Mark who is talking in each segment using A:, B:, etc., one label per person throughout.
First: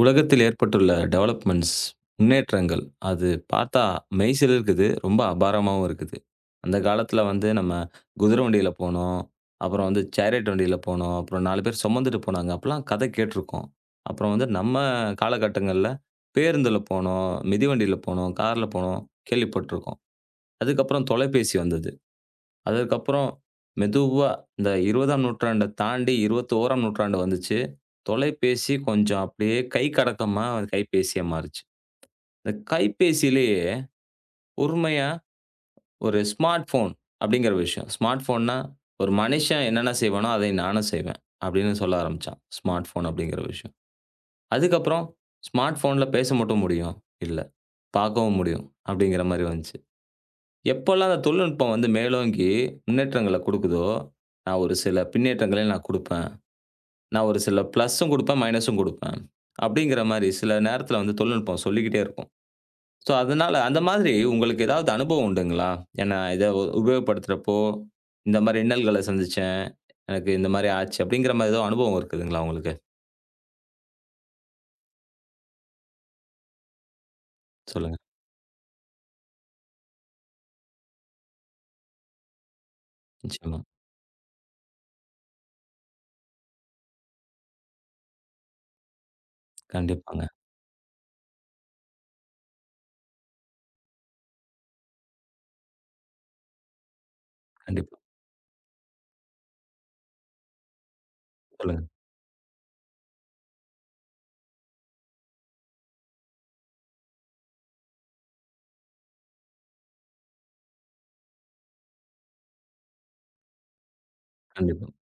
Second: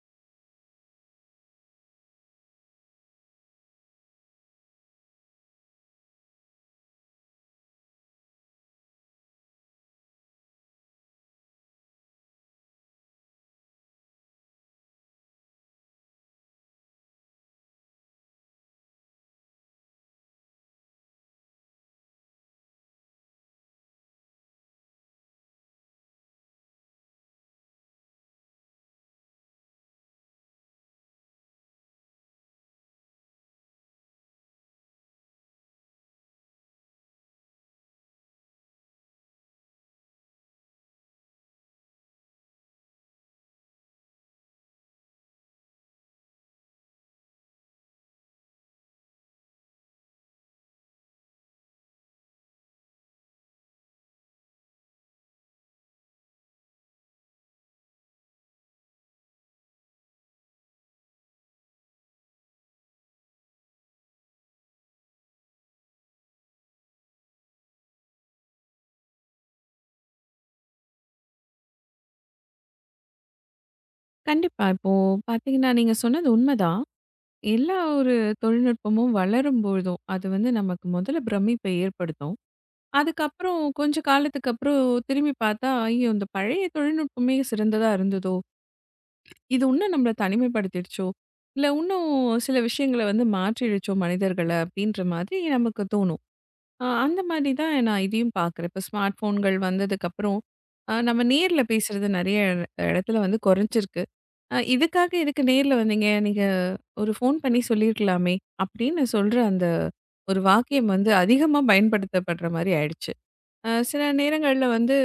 A: உலகத்தில் ஏற்பட்டுள்ள டெவலப்மெண்ட்ஸ், முன்னேற்றங்கள், அது பார்த்தா மெய் சிலிர்க்குது. ரொம்ப அபாரமாவும் இருக்குது. அந்த காலத்தில வந்து நம்ம குதிரை வண்டியில போனோம். அப்புறம் வந்து சேரியட் வண்டியில போனோம். அப்புறம் 4 பேர் சுமந்துட்டு போனாங்க. அப்பலாம் கதை கேட்டுருக்கோம். அப்புறம் வந்து நம்ம காலகட்டங்கள்ல பேருந்துல போனோம், மிதிவண்டியில போனோம், கார்ல போனோம் கேள்விப்பட்டுருக்கோம். அதுக்கப்புறம் தொலைபேசி வந்தது. அதற்கப்புறம் மெதுவா இந்த 20ஆம் நூற்றாண்ட தாண்டி 21ஆம் நூற்றாண்டு வந்துச்சு. தொலைபேசி கொஞ்சம் அப்படியே கை கடக்கமா அது கைபேசியா மாறுச்சு. இந்த கைபேசியிலேயே பொறுமையா ஒரு ஸ்மார்ட் ஃபோன் அப்படிங்கிற விஷயம். ஸ்மார்ட் ஃபோன்னா ஒரு மனுஷன் என்னென்ன செய்வானோ, அதை நானும் செய்வேன் அப்படின்னு சொல்ல ஆரம்பிச்சான். ஸ்மார்ட் ஃபோன் அப்படிங்கிற விஷயம். அதுக்கப்புறம் ஸ்மார்ட் ஃபோன்ல பேச மட்டும் முடியும். இல்ல, பார்க்கவும் முடியும் அப்படிங்கிற மாரி வந்துச்சு. எப்போலாம் அந்த தொழில்நுட்பம் வந்து மேலோங்கி முன்னேற்றங்கள குடுக்குதோ, நான் ஒரு சில பின்னேற்றங்களையும் நான் குடுப்பேன். நான் ஒரு சில ப்ளஸும் குடுப்பேன், மைனஸும் குடுப்பேன். அப்படிங்கிற மாரி சில நேரத்தில வந்து தொழில்நுட்பம் சொல்லிக்கிட்டே இருக்கும். ஸோ, அதனால அந்த மாதிரி உங்களுக்கு ஏதாவது அனுபவம் உண்டுங்களா? ஏன்னா இத உபயோகப்படுத்துறப்போ, இந்த மாரி இன்னல்கள சந்திச்சேன். எனக்கு இந்த மாரி ஆச்சு அப்படிங்கிற மாரி ஏதோ அனுபவம் இருக்குதுங்களா உங்களுக்கு?
B: கண்டிப்பா. இப்போ பார்த்தீங்கன்னா, நீங்க சொன்னது உண்மதான். எல்லா
A: சொல்லுங்க.
B: ஒரு தொழில்நுட்பமும் வளரும்பொழுதும், அது வந்து நமக்கு முதல்ல பிரமிப்பை ஏற்படுத்தும். அதுக்கப்புறம்
A: நிச்சயமா.
B: கொஞ்சம் காலத்துக்கு அப்புறம் திரும்பி பார்த்தா, ஐயோ! இந்த பழைய தொழில்நுட்பமே சிறந்ததா இருந்ததோ! இது இன்னும் நம்மள
A: கண்டிப்பாங்க.
B: தனிமைப்படுத்திடுச்சோ! இல்ல இன்னும் சில விஷயங்கள வந்து மாற்றிடுச்சோ மனிதர்கள அப்பிடின்ற மாதிரி நமக்கு தோணும். அந்த மாதிரி தான்
A: கண்டிப்பா.
B: நான் இதையும் பார்க்குறேன். இப்ப ஸ்மார்ட் ஃபோன்கள் வந்ததுக்கப்புறம், நம்ம நேர்ல
A: சொல்லுங்க.
B: பேசுறது நிறைய இடத்துல வந்து குறைஞ்சிருக்கு. இதுக்காக எதுக்கு நேர்ல வந்தீங்க? நீங்க ஒரு ஃபோன் பண்ணி சொல்லியிருக்கலாமே! அப்படின்னு சொல்ற அந்த ஒரு வாக்கியம் வந்து அதிகமா பயன்படுத்தப்படுற மாரி ஆயிடுச்சு. சில நேரங்கள்ல
A: கண்டிப்பா.
B: வந்து,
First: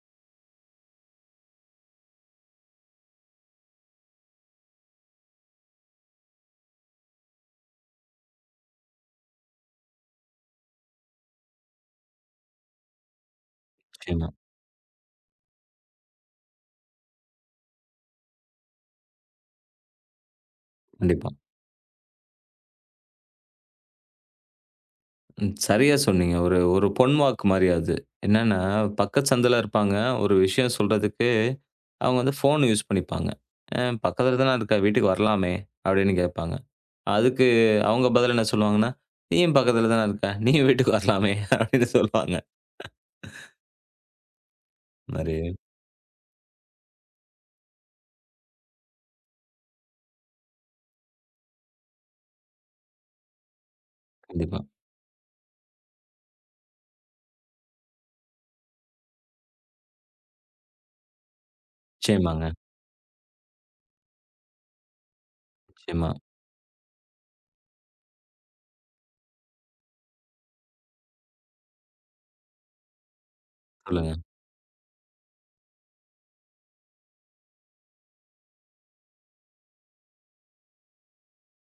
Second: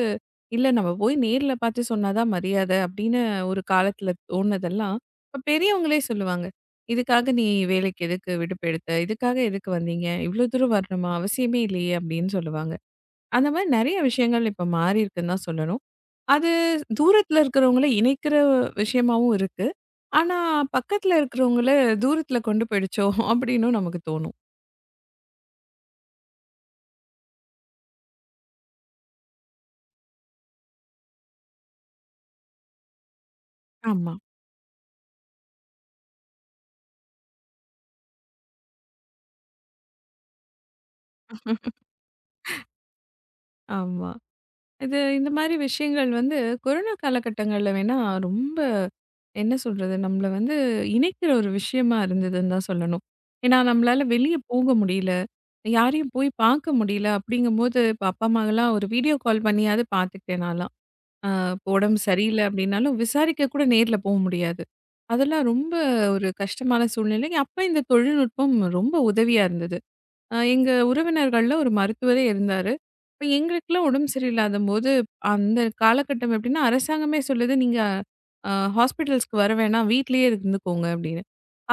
B: இல்ல நம்ம போய் நேர்ல பார்த்து சொன்னா தான் மரியாத அப்படின்னு ஒரு காலத்துல தோணுனதெல்லாம், இப்ப பெரியவங்களே சொல்லுவாங்க. "இதுக்காக நீ வேலைக்கு எதுக்கு விடுப்பு எடுத்த? இதுக்காக எதுக்கு வந்தீங்க? இவ்ளோ தூரம் வரணுமா? அவசியமே இல்லையே!" அப்படின்னு சொல்லுவாங்க. அந்த மாரி நெறைய
A: நிச்சயமா.
B: விஷயங்கள் இப்ப மாறியிருக்குன்னு தான் சொல்லணும். அது தூரத்துல இருக்கிறவங்கள இணைக்கிற விஷயமாவும் இருக்கு. ஆனா, பக்கத்துல
A: கண்டிப்பா.
B: இருக்கிறவங்கள தூரத்துல கொண்டு போயிடுச்சோ! அப்பிடின்னும் நமக்கு தோணும்.
A: ம். சரியா சொன்னீங்க. ஒரு ஒரு பொன் வாக்கு மாரி அது. என்னன்னா, பக்கத்து சந்துல இருப்பாங்க. ஒரு விஷயம் சொல்றதுக்கு அவங்க வந்து ஃபோன் யூஸ் பண்ணிப்பாங்க. "அ
B: ஆமா.
A: பக்கத்துல தான இருக்க, வீட்டுக்கு வரலாமே" அப்படின்னு கேட்பாங்க. அதுக்கு அவங்க பதில் என்ன சொல்லுவாங்கன்னா, "நீயும் பக்கத்துல தான இருக்க, நீயும் வீட்டுக்கு வரலாமே" அப்படின்னு சொல்லுவாங்க.
B: ஆமா. இது
A: இந்த
B: இந்த
A: மாரி
B: மாரி விஷயங்கள் வந்து கொரோனா காலகட்டங்கள்ல வேணா ரொம்ப என்ன சொல்றது? நம்மள வந்து இணைக்கிற ஒரு விஷயமா இருந்ததுன்னு தான் சொல்லணும். ஏன்னா, நம்மளால வெளிய
A: கண்டிப்பா.
B: போக முடியல. யாரையும் போய் பார்க்க முடியல. அப்பிடிங்கம்போது, இப்ப அப்பா, அம்மாலாம் ஒரு வீடியோ கால் பண்ணியாவது பார்த்துக்கிட்டேன் நான்லாம். ஆ இப்ப உடம்பு சரியில்ல
A: நிச்சயமாங்க.
B: அப்டின்னாலும், விசாரிக்க கூட நேர்ல போ முடியாது. அதெல்லாம் ரொம்ப
A: நிச்சயமா.
B: ஒரு கஷ்டமான சூழ்நிலை. அப்ப இந்த தொழில்நுட்பம் ரொம்ப உதவியா இருந்தது. எங்க உறவினர்கள்ல ஒரு மருத்துவரே இருந்தாரு. இப்ப எங்களுக்குலாம் உடம்பு
A: சொல்லுங்க.
B: சரியில்லாதம்போது, அந்த காலகட்டம் எப்படின்னா, அரசாங்கமே சொல்லுது, "நீங்க அ ஹாஸ்பிட்டல்ஸ்க்கு வர வேணாம். வீட்லயே இருந்துக்கோங்க" அப்படின்னு.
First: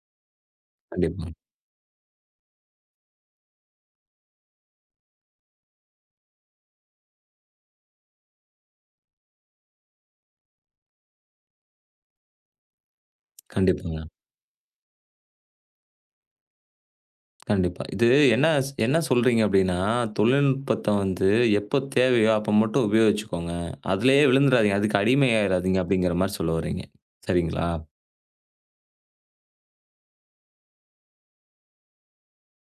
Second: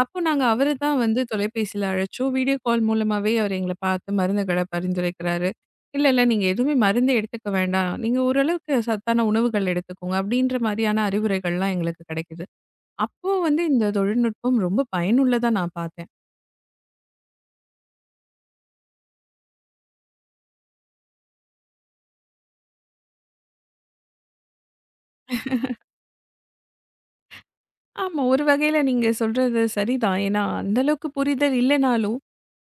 B: அப்போ நாங்க அவர தான் வந்து
A: கண்டிப்பா.
B: தொலைபேசியில அழைச்சோம். வீடியோ கால் மூலமாவே அவர் எங்கள பார்த்து மருந்துகள பரிந்துரைக்கிறாரு. "இல்ல, இல்ல நீங்க எதுவுமே மருந்தே எடுத்துக்க வேண்டாம். நீங்க ஓரளவுக்கு சத்தான உணவுகள் எடுத்துக்கோங்க" அப்படின்ற மாரியான அறிவுரைகள்லாம் எங்களுக்கு கிடைக்குது. அப்போ வந்து இந்த
A: கண்டிப்பாங்க.
B: தொழில்நுட்பம் ரொம்ப பயனுள்ளதா நான் பார்த்தேன்.
A: கண்டிப்பா. இது என்ன என்ன சொல்றீங்க அப்டின்னா, தொழில்நுட்பத்த வந்து எப்ப தேவையோ அப்ப மட்டும் உபயோகிச்சுக்கோங்க. அதிலேயே விழுந்துறாதீங்க. அதுக்கு அடிமையாயிறாதீங்க அப்டிங்கிற மாரி சொல்ல வரீங்க. சரிங்களா?
B: ஆமா. ஒரு வகையில நீங்க சொல்றது சரிதான். ஏன்னா, அந்த அளவுக்கு புரிதல் இல்லனாலும்,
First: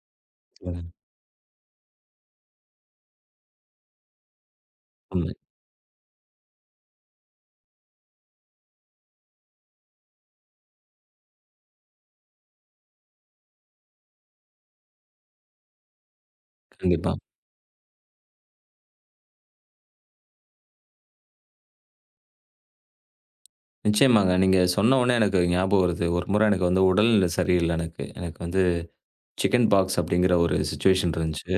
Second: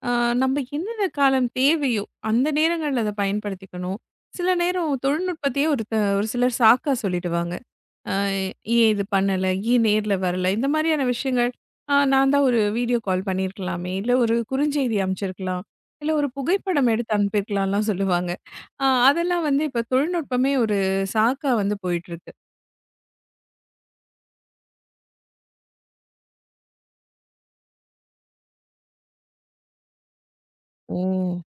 B: அ நம்ம
A: சொல்லுங்க.
B: என்னென்ன காலம் தேவையோ, அந்த நேரங்கள்ல அத பயன்படுத்திக்கணும். சில நேரம்
A: உண்மை.
B: தொழில்நுட்பத்தையே ஒரு சிலர் சாக்கா சொல்லிடுவாங்க. அ ஏன் இது பண்ணல? ஏன் நேர்ல வரல? இந்த மாரியான விஷயங்கள். நான் தான் ஒரு வீடியோ கால் பண்ணியிருக்கலாமே! இல்ல ஒரு குறுஞ்செய்தி அனுப்பிச்சிருக்கலாம். இல்ல ஒரு புகைப்படம் எடுத்து
A: கண்டிப்பா.
B: அனுப்பியிருக்கலாம்லாம் சொல்லுவாங்க. அதெல்லாம் வந்து இப்ப தொழில்நுட்பமே ஒரு சாக்கா வந்து போயிட்டுருக்கு.
A: நிச்சயமாங்க. நீங்க சொன்ன உடனே எனக்கு ஞாபகம் வருது. ஒரு முறை எனக்கு வந்து உடல்நிலை சரியில்ல எனக்கு. எனக்கு வந்து சிக்கன் பாக்ஸ் அப்டிங்கிற ஒரு
B: ஓ!
A: சிச்சுவேஷன் இருந்துச்சு.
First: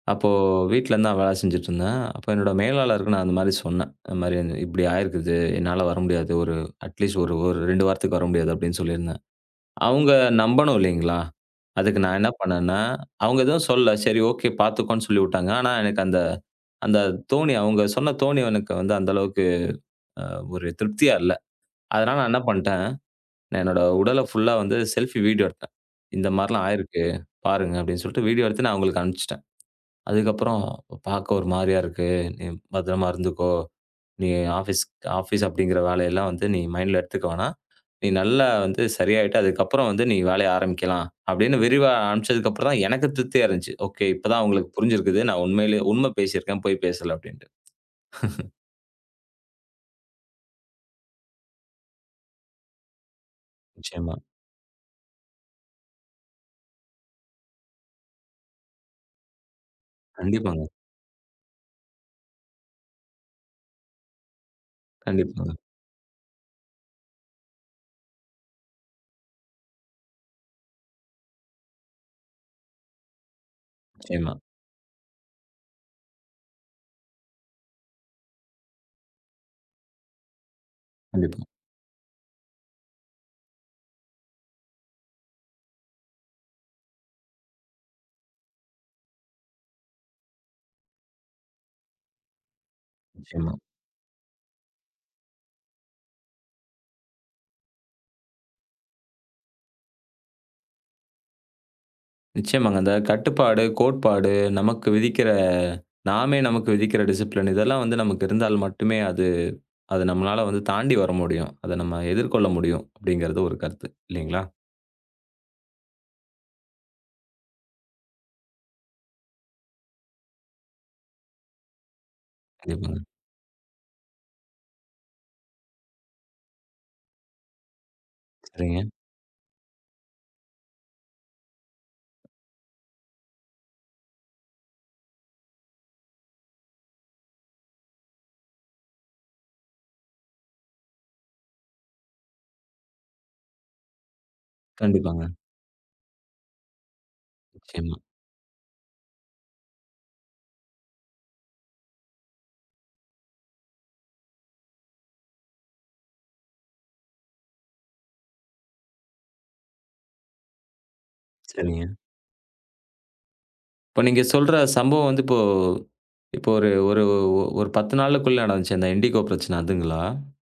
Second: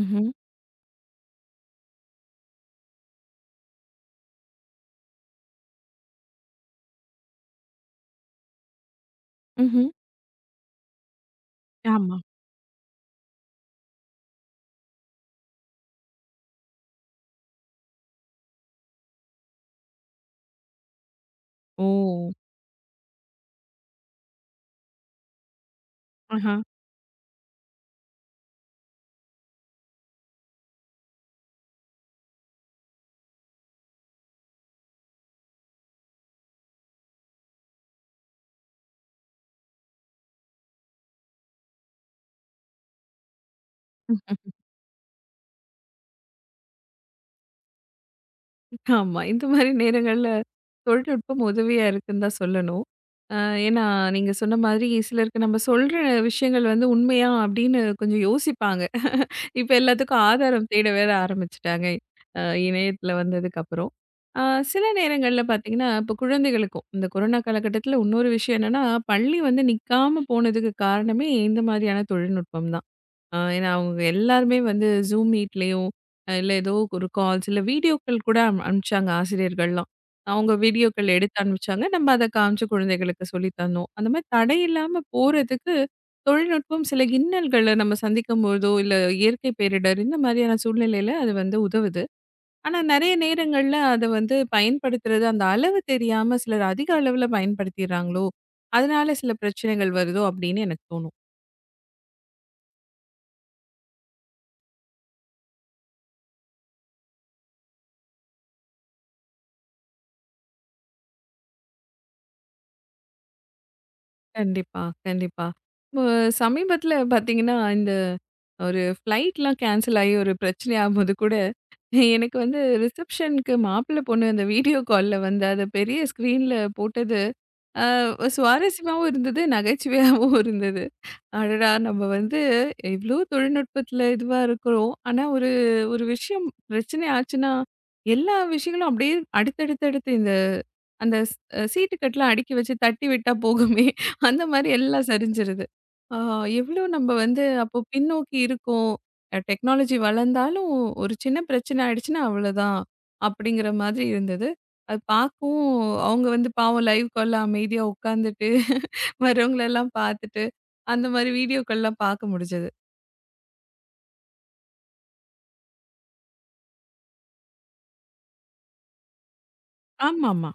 B: ம்ஹ்ம்.
A: அப்போ வீட்ல இருந்து நான் வேலை செஞ்சுட்டு இருந்தேன். அப்போ என்னோட மேலாளருக்கு நான் அந்த மாரி சொன்னேன். இந்த மாரி இப்டி ஆயிருக்குது. என்னால வர முடியாது. ஒரு அட்லீஸ்ட் ஒரு ஒரு 2 வாரத்துக்கு வர முடியாது அப்டின்னு சொல்லியிருந்தேன்.
B: ம்ஹ்ம்.
A: அவங்க நம்பணும் இல்லைங்களா? அதுக்கு நான்
B: ஆமா.
A: என்ன பண்ணேன்னா, அவங்க எதுவும் சொல்லல. சரி ஓகே பார்த்துக்கோன்னு சொல்லிவுட்டாங்க. ஆனா, எனக்கு அந்த அந்த தோணி அவங்க சொன்ன தோணி எனக்கு வந்து அந்த அளவுக்கு அ ஒரு திருப்தியா இல்ல.
B: ஓ!
A: அதனால நான் என்ன பண்ட்டேன், நான் என்னோட உடல ஃபுல்லா வந்து செல்ஃபி வீடியோ எடுத்தேன். இந்த
B: ஆஹா.
A: மாரிலாம் ஆயிருக்கு பாருங்க அப்படின்னு சொல்லிட்டு வீடியோ எடுத்து நான் அவங்களுக்கு அனுப்பிச்சுட்டேன். அதுக்கப்புறம் பார்க்க ஒரு மாரியா இருக்கு. நீ பத்திரமா இருந்துக்கோ. நீ ஆஃபீஸ் ஆஃபீஸ் அப்படிங்கிற வேலையெல்லாம் வந்து நீ மைண்ட்ல எடுத்துக்க வேணாம். நீ நல்லா வந்து சரியாயிட்டு, அதுக்கப்புறம் வந்து நீ வேலைய ஆரம்பிக்கலாம்." அப்படின்னு விரிவா ஆரம்பிச்சதுக்கப்புறம் தான் எனக்கு திருப்தியா இருந்துச்சு. ஓகே, இப்பதான் அவங்களுக்கு புரிஞ்சிருக்குது. நான் உண்மையிலே உண்மை பேசியிருக்கேன், பொய் பேசல அப்படின்ட்டு.
B: ஆமா. இந்த மாரி நேரங்கள்ல தொழில்நுட்பம் உதவியா இருக்குன்னு தான் சொல்லணும். அ ஏன்னா,
A: நிச்சயமா.
B: நீங்க சொன்ன மாதிரி சிலருக்கு நம்ம சொல்ற விஷயங்கள் வந்து உண்மையா அப்படின்னு கொஞ்சம் யோசிப்பாங்க. இப்ப எல்லாத்துக்கும்
A: கண்டிப்பாங்க.
B: ஆதாரம் தேட வேற ஆரம்பிச்சுட்டாங்க. அ இணையத்துல வந்ததுக்கப்புறம். அ சில நேரங்கள்ல
A: கண்டிப்பாங்க.
B: பார்த்தீங்கன்னா, இப்ப குழந்தைகளுக்கும் இந்த கொரோனா காலகட்டத்துல இன்னொரு விஷயம் என்னன்னா, பள்ளி வந்து நிக்காம போனதுக்கு காரணமே இந்த மாதிரியான தொழில்நுட்பம் தான். ஏன்னா, அவங்க
A: நிச்சயமா.
B: எல்லாருமே வந்து Zoom மீட்லயும், இல்ல ஏதோ ஒரு கால்ஸ் இல்ல வீடியோக்கள் கூட அனுப்பிச்சாங்க ஆசிரியர்கள்லாம். அவங்க வீடியோக்கள் எடுத்து
A: கண்டிப்பா.
B: அனுப்பிச்சாங்க. நம்ம அத காமிச்சு குழந்தைகளுக்கு சொல்லி தந்தோம். அந்த மாரி தடை இல்லாம போறதுக்கு தொழில்நுட்பம் சில இன்னல்கள நம்ம சந்திக்கும்போதோ, இல்ல இயற்கை பேரிடர் இந்த மாரியான சூழ்நிலையில அது வந்து உதவுது. ஆனா நெறைய
A: நிச்சயமா.
B: நேரங்கள்ல அத வந்து பயன்படுத்துறது அந்த அளவு தெரியாம சிலர் அதிக அளவுல பயன்படுத்திர்றாங்களோ! அதனால சில பிரச்சனைகள் வருதோ! அப்படின்னு எனக்கு தோணும்.
A: நிச்சயமாங்க. அந்த கட்டுப்பாடு, கோட்பாடு, நமக்கு விதிக்கிற நாமே நமக்கு விதிக்கிற டிசிப்ளின் இதெல்லாம் வந்து நமக்கு இருந்தால் மட்டுமே அது அது நம்மளால வந்து தாண்டி வர முடியும். அத நம்ம எதிர்கொள்ள முடியும் அப்படிங்கிறது ஒரு கருத்து. இல்லைங்களா?
B: கண்டிப்பா, கண்டிப்பா. இப்போ சமீபத்தில பார்த்தீங்கன்னா, இந்த ஒரு ஃப்ளைட்லாம் கேன்சல் ஆகி ஒரு பிரச்சனை ஆகும்போது கூட, எனக்கு வந்து
A: கண்டிப்பாங்க.
B: ரிசப்ஷனுக்கு மாப்பிள்ளை பொண்ணு அந்த வீடியோ கால்ல வந்து அத பெரிய ஸ்க்ரீன்ல போட்டது அ
A: சரிங்க.
B: சுவாரஸ்யமாவும் இருந்தது, நகைச்சுவையாவும் இருந்தது. அடடா! நம்ம வந்து இவ்ளோ தொழில்நுட்பத்துல இதுவா இருக்கிறோம். ஆனா ஒரு ஒரு விஷயம் பிரச்சனை ஆச்சுன்னா, எல்லா விஷயங்களும் அப்படியே அடுத்தடுத்து இந்த அந்த ஸ் சீட்டு கட்டலாம் அடுக்கி வச்சு தட்டி விட்டா போகுமே, அந்த மாரி எல்லாம்
A: கண்டிப்பாங்க.
B: சரிஞ்சிருது. ஆ எவ்ளோ நம்ம வந்து அப்போ
A: நிச்சயமா.
B: பின்னோக்கி இருக்கோம். டெக்னாலஜி வளர்ந்தாலும் ஒரு சின்ன பிரச்சனை ஆயிடுச்சுன்னா அவ்வளோதான், அப்படிங்கிற மாதிரி இருந்தது. அது பார்க்கவும் அவங்க வந்து பாவம் லைவ் கால்ல அமைதியா உட்காந்துட்டு வரவங்களெல்லாம் பார்த்துட்டு, அந்த மாரி
A: சரிங்க.
B: வீடியோக்கள்லாம் பார்க்க முடிஞ்சது.
A: இப்ப நீங்க சொல்ற சம்பவம் வந்து இப்போ இப்போ ஒரு ஒரு ஒரு 10 நாளுக்குள்ள நடந்துச்சு. அந்த இண்டிகோ பிரச்சனை அதுங்களா?
B: ஆமாமா.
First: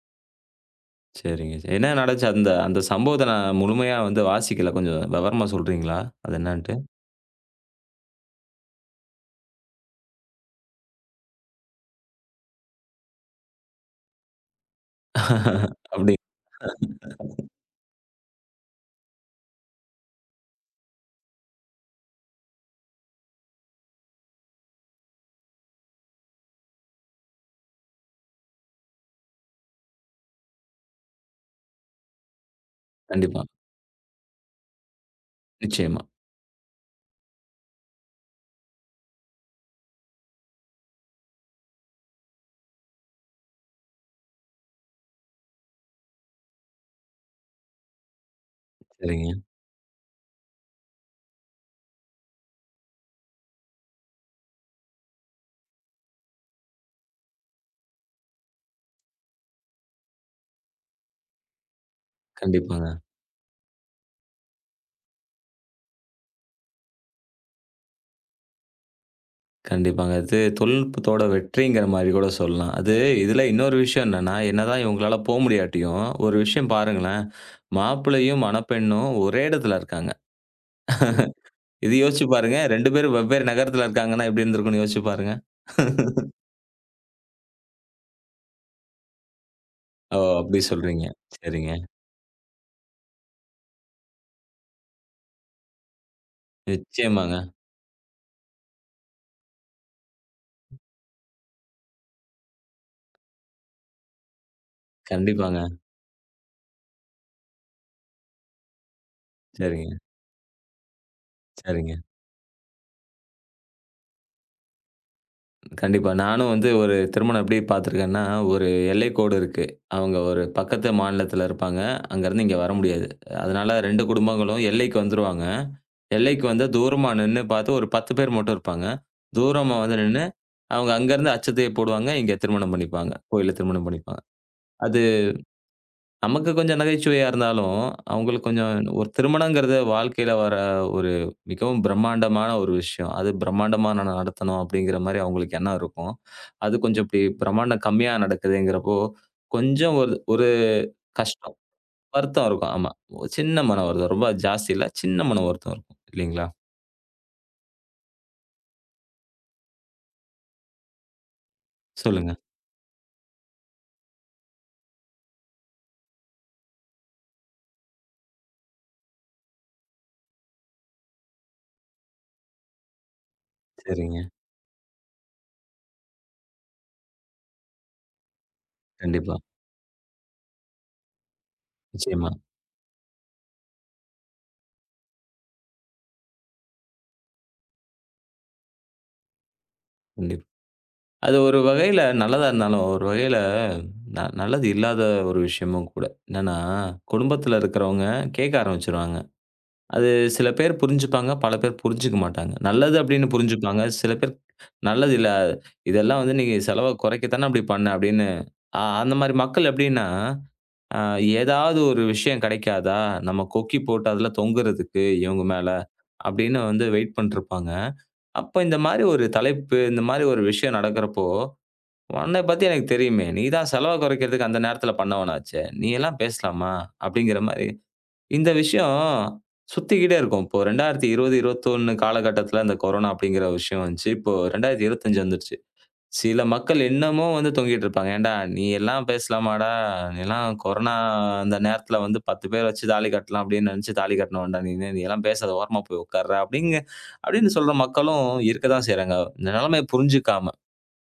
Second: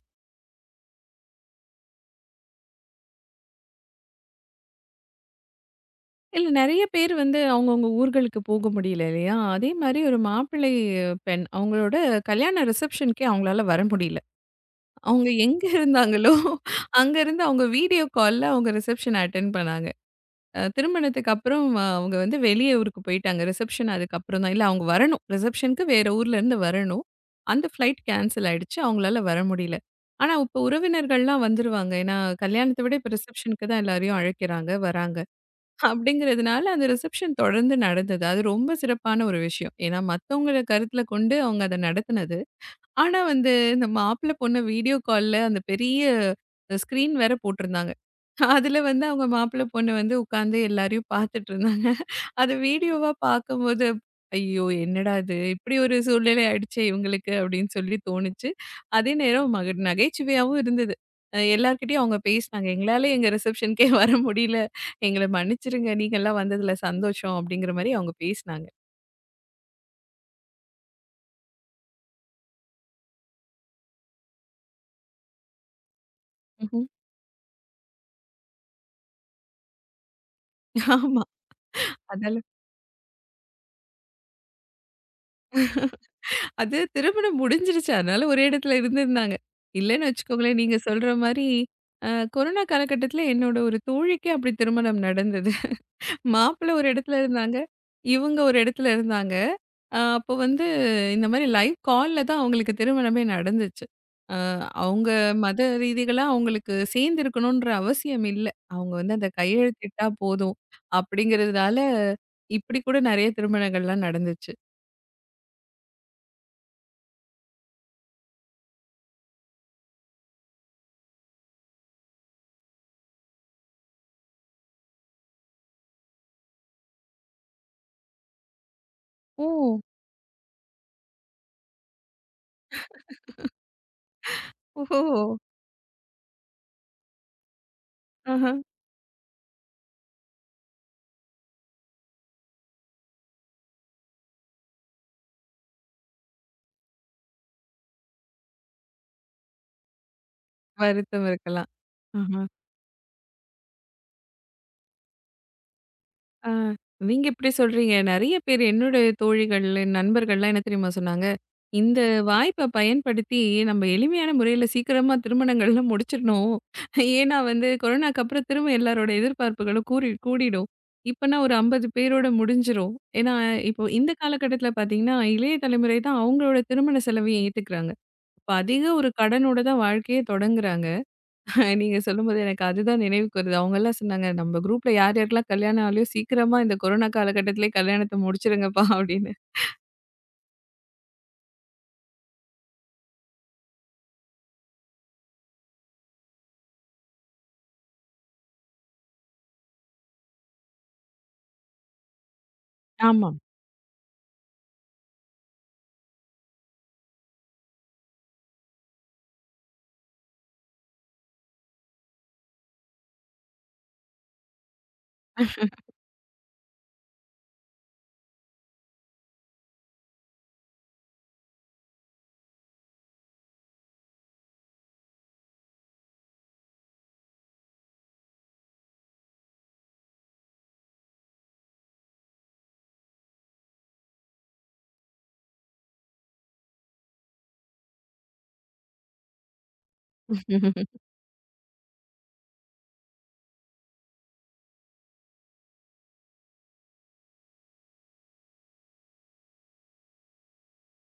A: சரிங்க. சரி. என்ன நடந்துச்சு? அந்த அந்த சம்பவத்த நான் முழுமையா வந்து வாசிக்கல. கொஞ்சம் விவரமா சொல்றீங்களா? அது
B: இல்ல
A: என்னான்ட்டு?
B: நெறைய பேர் வந்து அவங்கவங்க ஊர்களுக்கு போக முடியல இல்லையா? அதே மாரி ஒரு மாப்பிள்ளை பெண் அவங்களோட கல்யாண ரிசப்ஷனுக்கே அவங்களால வர முடியல. அவங்க எங்க இருந்தாங்களோ,
A: அப்படிங்களா?
B: அங்க இருந்து அவங்க வீடியோ கால்ல அவங்க ரிசப்ஷன் அட்டெண்ட் பண்ணாங்க. திருமணத்துக்கு அப்புறம் அவங்க வந்து வெளிய ஊருக்கு போயிட்டாங்க. ரிசப்ஷன் அதுக்கப்புறம் தான். இல்ல அவங்க வரணும். ரிசப்ஷனுக்கு வேற ஊர்லருந்து வரணும். அந்த ஃப்ளைட் கேன்சல் ஆயிடுச்சு. அவங்களால வர முடியல. ஆனா, இப்ப உறவினர்கள்லாம் வந்துருவாங்க. ஏன்னா, கல்யாணத்த விட இப்ப
A: கண்டிப்பா.
B: ரிசப்ஷனுக்கு தான் எல்லாரையும் அழைக்கிறாங்க, வராங்க.
A: நிச்சயமா.
B: அப்படிங்கிறதுனால அந்த ரிசப்ஷன் தொடர்ந்து நடந்தது. அது ரொம்ப சிறப்பான ஒரு விஷயம். ஏன்னா, மத்தவங்கள கருத்துல கொண்டு அவங்க அத நடத்துனது. ஆனா வந்து இந்த மாப்பிள பொண்ணு வீடியோ கால்ல அந்த பெரிய ஸ்க்ரீன் வேற போட்டிருந்தாங்க. அதுல வந்து அவங்க
A: சரிங்க.
B: மாப்பிள்ளை பொண்ணு வந்து உட்காந்து எல்லாரையும் பார்த்துட்டு இருந்தாங்க. அத வீடியோவா பார்க்கும்போது, "ஐயோ! என்னடா இது! இப்படி ஒரு சூழ்நிலை ஆயிடுச்சே இவங்களுக்கு" அப்படின்னு சொல்லி தோணுச்சு. அதே நேரம் நகைச்சுவையாவும் இருந்தது. எல்லார்கிட்டயும் அவங்க பேசினாங்க.
A: கண்டிப்பாங்க.
B: "எங்களால எங்க ரிசப்ஷனுக்கே வர முடியல. எங்கள மன்னிச்சுருங்க. நீங்கலாம் வந்ததுல சந்தோஷம்" அப்படிங்கிற மாரி அவங்க பேசினாங்க.
A: கண்டிப்பாங்க. அது தொழில்நுட்பத்தோட வெற்றிங்கிற மாரி கூட சொல்லலாம். அது இதில இன்னொரு விஷயம் என்னன்னா, என்னதான் இவங்களால போ முடியாட்டியும், ஒரு விஷயம்
B: ம்ஹ்ம்.
A: பாருங்களேன். மாப்பிள்ளையும், மணப்பெண்ணும் ஒரே இடத்துல இருக்காங்க.
B: ஆமா.
A: இது யோசிச்சு
B: அதெல்லாம்
A: பாருங்க. 2 பேரும் வெவ்வேறு நகரத்துல இருக்காங்கன்னா, எப்படி இருந்திருக்கும்னு யோசிச்சு பாருங்க.
B: அது திருமணம் முடிஞ்சிருச்சு. அதனால ஒரே இடத்துல இருந்திருந்தாங்க. இல்லன்னு
A: ஓ!
B: வச்சுக்கோங்களேன்,
A: அப்படி
B: நீங்க
A: சொல்றீங்க.
B: சொல்ற மாரி
A: சரிங்க.
B: கொரோனா காலகட்டத்தில என்னோட ஒரு தோழிக்கே அப்படி திருமணம் நடந்தது. மாப்பிள்ளை ஒரு இடத்துல
A: நிச்சயமாங்க.
B: இருந்தாங்க. இவங்க ஒரு இடத்துல இருந்தாங்க. அப்போ வந்து இந்த மாரி லைவ் கால்ல தான் அவங்களுக்கு திருமணமே நடந்துச்சு. அ அவங்க மத
A: கண்டிப்பாங்க.
B: ரீதிகளா அவங்களுக்கு சேர்ந்திருக்கணுன்ற அவசியம் இல்ல. அவங்க வந்து அந்த
A: சரிங்க,
B: கையெழுத்திட்டா போதும் அப்படிங்கிறதுனால,
A: சரிங்க.
B: இப்படி கூட நெறைய திருமணங்கள்லாம் நடந்துச்சு.
A: கண்டிப்பா. நானும் வந்து ஒரு திருமணம் எப்படி பார்த்துருக்கேன்னா, ஒரு எல்லைக்கோடு இருக்கு. அவங்க ஒரு பக்கத்து மாநிலத்தில இருப்பாங்க. அங்கருந்து இங்க வர முடியாது. அதனால 2 குடும்பங்களும் எல்லைக்கு வந்துருவாங்க. எல்லைக்கு வந்து தூரமா நின்னு பார்த்து ஒரு 10 பேர் மட்டும் இருப்பாங்க. தூரமா
B: ஓ!
A: வந்து நின்னு, அவங்க அங்கருந்து அச்சத்தைய போடுவாங்க. இங்க திருமணம் பண்ணிப்பாங்க. கோயில்ல திருமணம் பண்ணிப்பாங்க. அது
B: ஓஹோ!
A: நமக்கு கொஞ்சம் நகைச்சுவையா இருந்தாலும்,
B: ஆஹ.
A: அவங்களுக்கு கொஞ்சம் ஒரு திருமணங்கிறது வாழ்க்கையில வர ஒரு மிகவும் பிரம்மாண்டமான ஒரு விஷயம். அது பிரம்மாண்டமா நான் நடத்தணும் அப்படிங்கிற மாரி அவங்களுக்கு எண்ணம் இருக்கும். அது கொஞ்சம் இப்படி பிரம்மாண்டம் கம்மியா நடக்குதுங்கிறப்போ, கொஞ்சம் ஒரு ஒரு
B: வருத்தம்
A: கஷ்டம்,
B: இருக்கலாம். ஆஹா.
A: வருத்தம் இருக்கும். ஆமா. ஒரு சின்ன மன வருத்தம். ரொம்ப ஜாஸ்தி இல்ல. சின்ன மன வருத்தம் இருக்கும். இல்லீங்களா?
B: ஆ நீங்க இப்படி சொல்றீங்க. நெறைய பேர் என்னுடைய தோழிகள், நண்பர்கள்லாம் என்ன தெரியுமா சொன்னாங்க? இந்த
A: சொல்லுங்க.
B: வாய்ப்ப பயன்படுத்தி நம்ம எளிமையான முறையில சீக்கிரமா திருமணங்கள்லாம் முடிச்சிடணும். ஏன்னா வந்து கொரோனாக்கு அப்புறம் திரும்ப எல்லாரோட எதிர்பார்ப்புகளும் கூறி கூடிடும். இப்பனா ஒரு 50 பேரோட முடிஞ்சிரும். ஏன்னா இப்போ இந்த
A: சரிங்க.
B: காலகட்டத்தில பார்த்தீங்கன்னா, இளைய தலைமுறை தான் அவங்களோட திருமண செலவையும் ஏத்துக்கிறாங்க. இப்ப அதிக ஒரு
A: கண்டிப்பா.
B: கடனோட தான் வாழ்க்கையே தொடங்குறாங்க. நீங்க
A: நிச்சயமா.
B: சொல்லும்போது எனக்கு அதுதான் நினைவுக்கு வருது. அவங்கலாம் சொன்னாங்க, "நம்ம குரூப்ல யார் யாருக்கெல்லாம் கல்யாணம் ஆகலையோ சீக்கிரமா இந்த கொரோனா காலகட்டத்திலே கல்யாணத்த முடிச்சிடுங்கப்பா" அப்படின்னு.
A: கண்டிப்பா. அது ஒரு வகையில நல்லதா இருந்தாலும், ஒரு வகையில நல்லது இல்லாத ஒரு விஷயமும் கூட. என்னன்னா, குடும்பத்தில இருக்கிறவங்க கேட்க ஆரம்பிச்சுருவாங்க. அது சில பேர் புரிஞ்சுப்பாங்க, பல பேர் புரிஞ்சுக்க மாட்டாங்க. நல்லது அப்படின்னு
B: ஆமா.
A: புரிஞ்சுப்பாங்க. சில பேர் நல்லது இல்ல, இதெல்லாம் வந்து நீ செலவ குறைக்க தானே அப்படி பண்ண அப்படின்னு, அந்த மாரி மக்கள் எப்படின்னா, அ ஏதாவது ஒரு விஷயம் கிடைக்காதா? நம்ம கொக்கி போட்டு அதில தொங்குறதுக்கு இவங்க மேல, அப்படின்னு வந்து வெயிட் பண்ணிட்டுருப்பாங்க. அப்ப இந்த மாரி ஒரு தலைப்பு, இந்த மாரி ஒரு விஷயம் நடக்கிறப்போ, உன்னை பத்தி எனக்கு தெரியுமே! நீ தான் செலவ குறைக்கிறதுக்கு அந்த நேரத்தில பண்ணவனாச்சே! நீ எல்லாம் பேசலாமா? அப்படிங்கிற மாரி, இந்த விஷயம் சுத்திக்கிட்டே இருக்கும். இப்போ 2020, 21 காலகட்டத்தில இந்த கொரோனா அப்படிங்கிற விஷயம் வந்துச்சு. இப்போ 2025 வந்துருச்சு. சில மக்கள் இன்னமும் வந்து தொங்கிட்டு இருப்பாங்க. "ஏன்டா நீ எல்லாம் பேசலாமாடா? நீலாம் கொரோனா அந்த நேரத்தில வந்து 10 பேர் வச்சு தாலி கட்டலாம் அப்படின்னு நினைச்சு தாலி கட்டினவன்டா நீனு. நீ எல்லாம் பேசாத ஓரமா போய் உட்கார்றா" அப்படிங்க அப்படின்னு சொல்ற மக்களும் இருக்க தான் செய்றாங்க. இந்த நிலைமைய புரிஞ்சுக்காம.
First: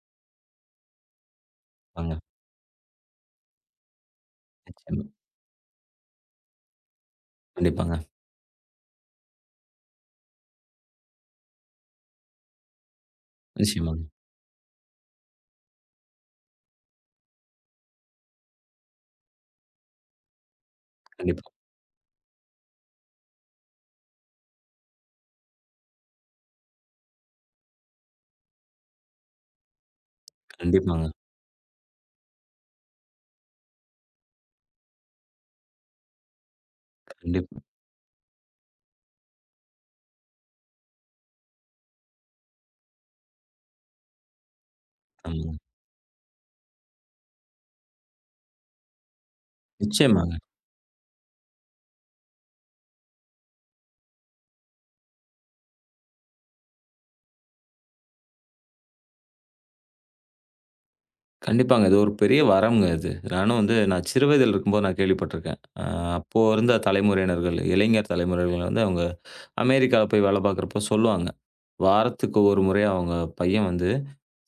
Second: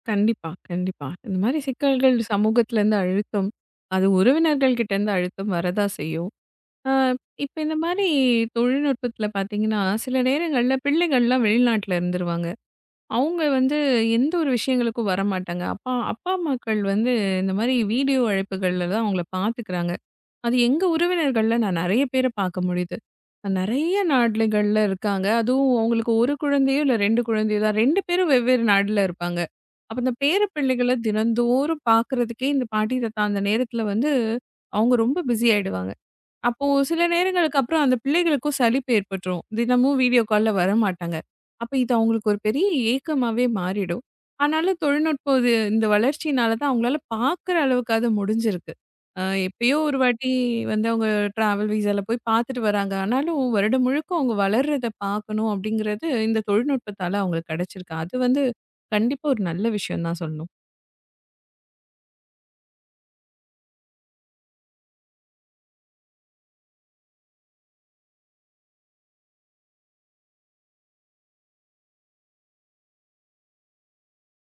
B: கண்டிப்பா, கண்டிப்பா. இந்த மாரி
A: ஆங்க.
B: சிக்கல்கள் சமூகத்திலேருந்து அழுத்தம், அது உறவினர்கள்
A: நிச்சயமா.
B: கிட்டேருந்து அழுத்தம் வரதா செய்யும். அ இப்ப இந்த
A: கண்டிப்பாங்க.
B: மாரி தொழில்நுட்பத்தில பார்த்தீங்கன்னா, சில நேரங்கள்ல பிள்ளைகள்லாம் வெளிநாட்ல இருந்துருவாங்க. அவங்க வந்து
A: நிச்சயமாங்க.
B: எந்த ஒரு விஷயங்களுக்கும் வரமாட்டாங்க. அப்பா அப்பா அம்மாக்கள் வந்து இந்த மாரி வீடியோ அழைப்புகள்ல தான் அவங்கள பார்த்துக்கிறாங்க. அது எங்க
A: கண்டிப்பா,
B: உறவினர்கள்ல நான் நெறைய பேர பாக்க முடியுது. நெறைய நாடுகள்ல இருக்காங்க. அதுவும் அவங்களுக்கு 1 குழந்தையோ, இல்ல 2 குழந்தையோ தான் 2 பேரும் வெவ்வேறு நாடுல இருப்பாங்க. அப்ப இந்த பேர பிள்ளைகள
A: கண்டிப்பாங்க,
B: தினந்தோறும் பாக்குறதுக்கே இந்த பாட்டி, தாத்தா அந்த நேரத்துல வந்து அவங்க ரொம்ப பிஸி ஆயிடுவாங்க. அப்போ சில நேரங்களுக்கு
A: கண்டிப்பா.
B: அப்புறம் அந்த பிள்ளைகளுக்கும் சலிப்பு ஏற்பட்டுரும். தினமும் வீடியோ கால்ல வரமாட்டாங்க. அப்ப இது அவங்களுக்கு ஒரு பெரிய ஏக்கமாவே மாறிடும். ஆனாலும் தொழில்நுட்பம் இது
A: ஆமாங்க.
B: இந்த வளர்ச்சியினால தான் அவங்களால பார்க்குற அளவுக்காவது முடிஞ்சிருக்கு. அ எப்பயோ ஒரு வாட்டி
A: நிச்சயமாங்க.
B: வந்து அவங்க ட்ராவல் விசால போய் பார்த்துட்டு வராங்க. ஆனாலும் வருடம் முழுக்க அவங்க வளர்றத பார்க்கணும் அப்படிங்கிறது இந்த தொழில்நுட்பத்தால அவங்களுக்கு கிடைச்சிருக்கு. அது வந்து கண்டிப்பா ஒரு நல்ல விஷயம் தான் சொல்லணும்.
A: கண்டிப்பாங்க. இது ஒரு பெரிய வரம்ங்க இது. நானும் வந்து நான் சிறு வயதில் இருக்கும்போது நான் கேள்விப்பட்டிருக்கேன். அப்போ இருந்த தலைமுறையினர்கள், இளைஞர் தலைமுறையினர்கள் வந்து அவங்க அமெரிக்கால போய் வேலை பார்க்கிறப்போ சொல்லுவாங்க. வாரத்துக்கு ஒரு முறை அவங்க பையன் வந்து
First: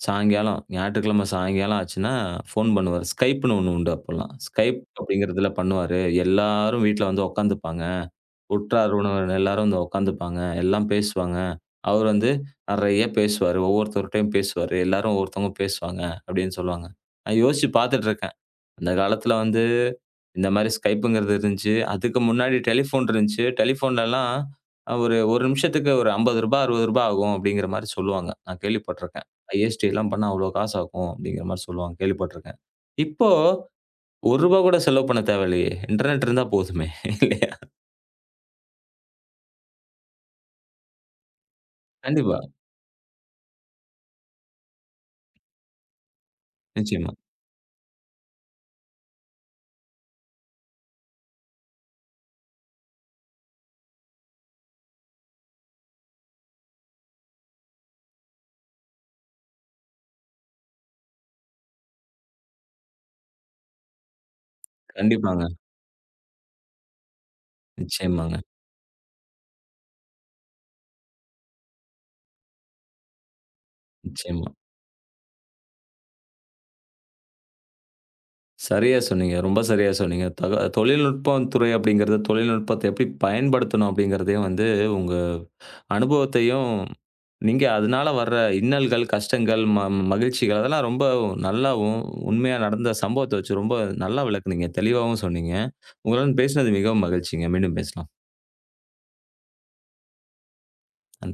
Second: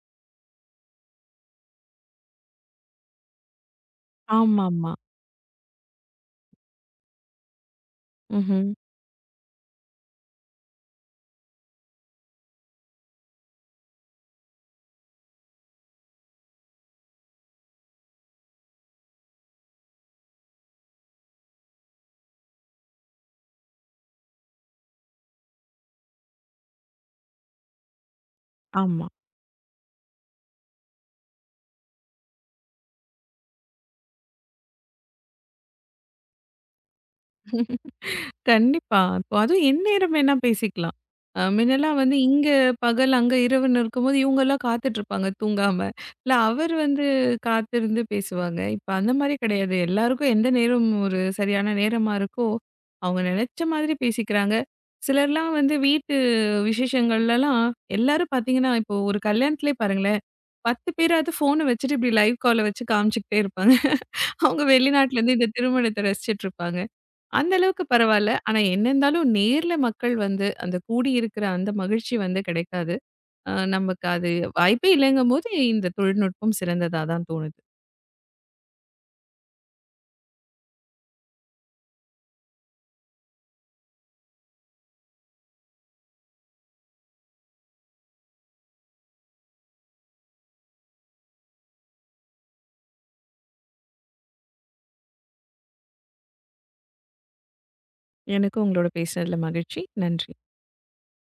A: சாயங்காலம், ஞாயிற்றுக்கிழமை சாயங்காலம் ஆச்சுன்னா, ஃபோன் பண்ணுவாரு. Skypeன்னு ஒண்ணு உண்டு அப்பல்லாம். Skype
B: ஆமாமா.
A: அப்படிங்கிறதுல பண்ணுவாரு. எல்லாரும் வீட்ல வந்து உட்காந்துப்பாங்க.
B: ம்ஹ்ம்.
A: உற்றார், உறவினர் எல்லாரும் வந்து உட்காந்துப்பாங்க. எல்லாம் பேசுவாங்க. அவர் வந்து நெறைய பேசுவாரு. ஒவ்வொருத்தர்ட்டயும் பேசுவாரு. எல்லாரும் ஒவ்வொருத்தவங்க பேசுவாங்க, அப்படின்னு சொல்லுவாங்க. நான் யோசிச்சு பார்த்துட்டு இருக்கேன். அந்த காலத்துல வந்து இந்த மாரி Skypeங்கிறது இருந்துச்சு. அதுக்கு முன்னாடி டெலிஃபோன் இருந்துச்சு. டெலிஃபோன்லலாம் ஒரு 1 நிமிஷத்துக்கு ஒரு ரூ. 50 ரூ. 60 ஆகும் அப்படிங்கிற மாரி சொல்லுவாங்க. நான்
B: ஆமா.
A: கேள்விப்பட்டுருக்கேன். ஐஎஸ்டி எல்லாம் பண்ணா அவ்வளோ காசு ஆகும் அப்படிங்கிற மாரி சொல்லுவாங்க. கேள்விப்பட்டுருக்கேன். இப்போ ரூ. 1 கூட செலவு பண்ண தேவையில்லையே. இன்டர்நெட் இருந்தா போதுமே இல்லையா?
B: கண்டிப்பா. இப்போ அதுவும் எந்நேரம் வேணா பேசிக்கலாம். முன்னலாம் வந்து
A: கண்டிப்பா.
B: இங்க பகல், அங்க இரவுன்னு இருக்கும்போது இவங்கலாம் காத்துட்ருப்பாங்க தூங்காம. இல்ல அவர் வந்து
A: நிச்சயமா.
B: காத்திருந்து பேசுவாங்க. இப்ப அந்த மாரி கிடையாது. எல்லாருக்கும் எந்த நேரம் ஒரு சரியான நேரமா இருக்கோ, அவங்க நினைச்ச மாதிரி பேசிக்கிறாங்க. சிலர்லாம் வந்து வீட்டு விசேஷங்கள்லலாம் எல்லாரும் பார்த்தீங்கன்னா, இப்போ ஒரு கல்யாணத்திலே பாருங்களேன், 10 பேராவது ஃபோன வச்சுட்டு இப்படி லைவ் கால வச்சு காமிச்சுக்கிட்டே இருப்பாங்க. அவங்க வெளிநாட்டுலேருந்து
A: கண்டிப்பாங்க.
B: இந்த திருமணத்த ரசிச்சுட்ருப்பாங்க. அந்த அளவுக்கு பரவால்ல.
A: நிச்சயமாங்க.
B: ஆனா, என்ன இருந்தாலும் நேர்ல மக்கள் வந்து, அந்த கூடி இருக்கிற அந்த மகிழ்ச்சி வந்து கிடைக்காது. நமக்கு அது
A: நிச்சயமா.
B: வாய்ப்பே இல்லங்கும்போது, இந்த தொழில்நுட்பம் சிறந்ததா தான் தோணுது.
A: சரியா சொன்னீங்க. ரொம்ப சரியா சொன்னீங்க. தொழில்நுட்பம் துறை அப்படிங்கிறது தொழில்நுட்பத்த எப்படி பயன்படுத்தணும் அப்படிங்கிறதையும் வந்து உங்க அனுபவத்தையும், நீங்க அதனால வர்ற இன்னல்கள், கஷ்டங்கள், மகிழ்ச்சிகள் அதெல்லாம் ரொம்ப நல்லாவும், உண்மையா நடந்த சம்பவத்த வச்சு ரொம்ப நல்லா விளக்குனீங்க. தெளிவாவும் சொன்னீங்க. உங்களுடன் பேசினது மிகவும் மகிழ்ச்சிங்க. மீண்டும் பேசலாம்.
B: எனக்கும் உங்களோட பேசினதுல மகிழ்ச்சி. நன்றி.
A: நன்றி.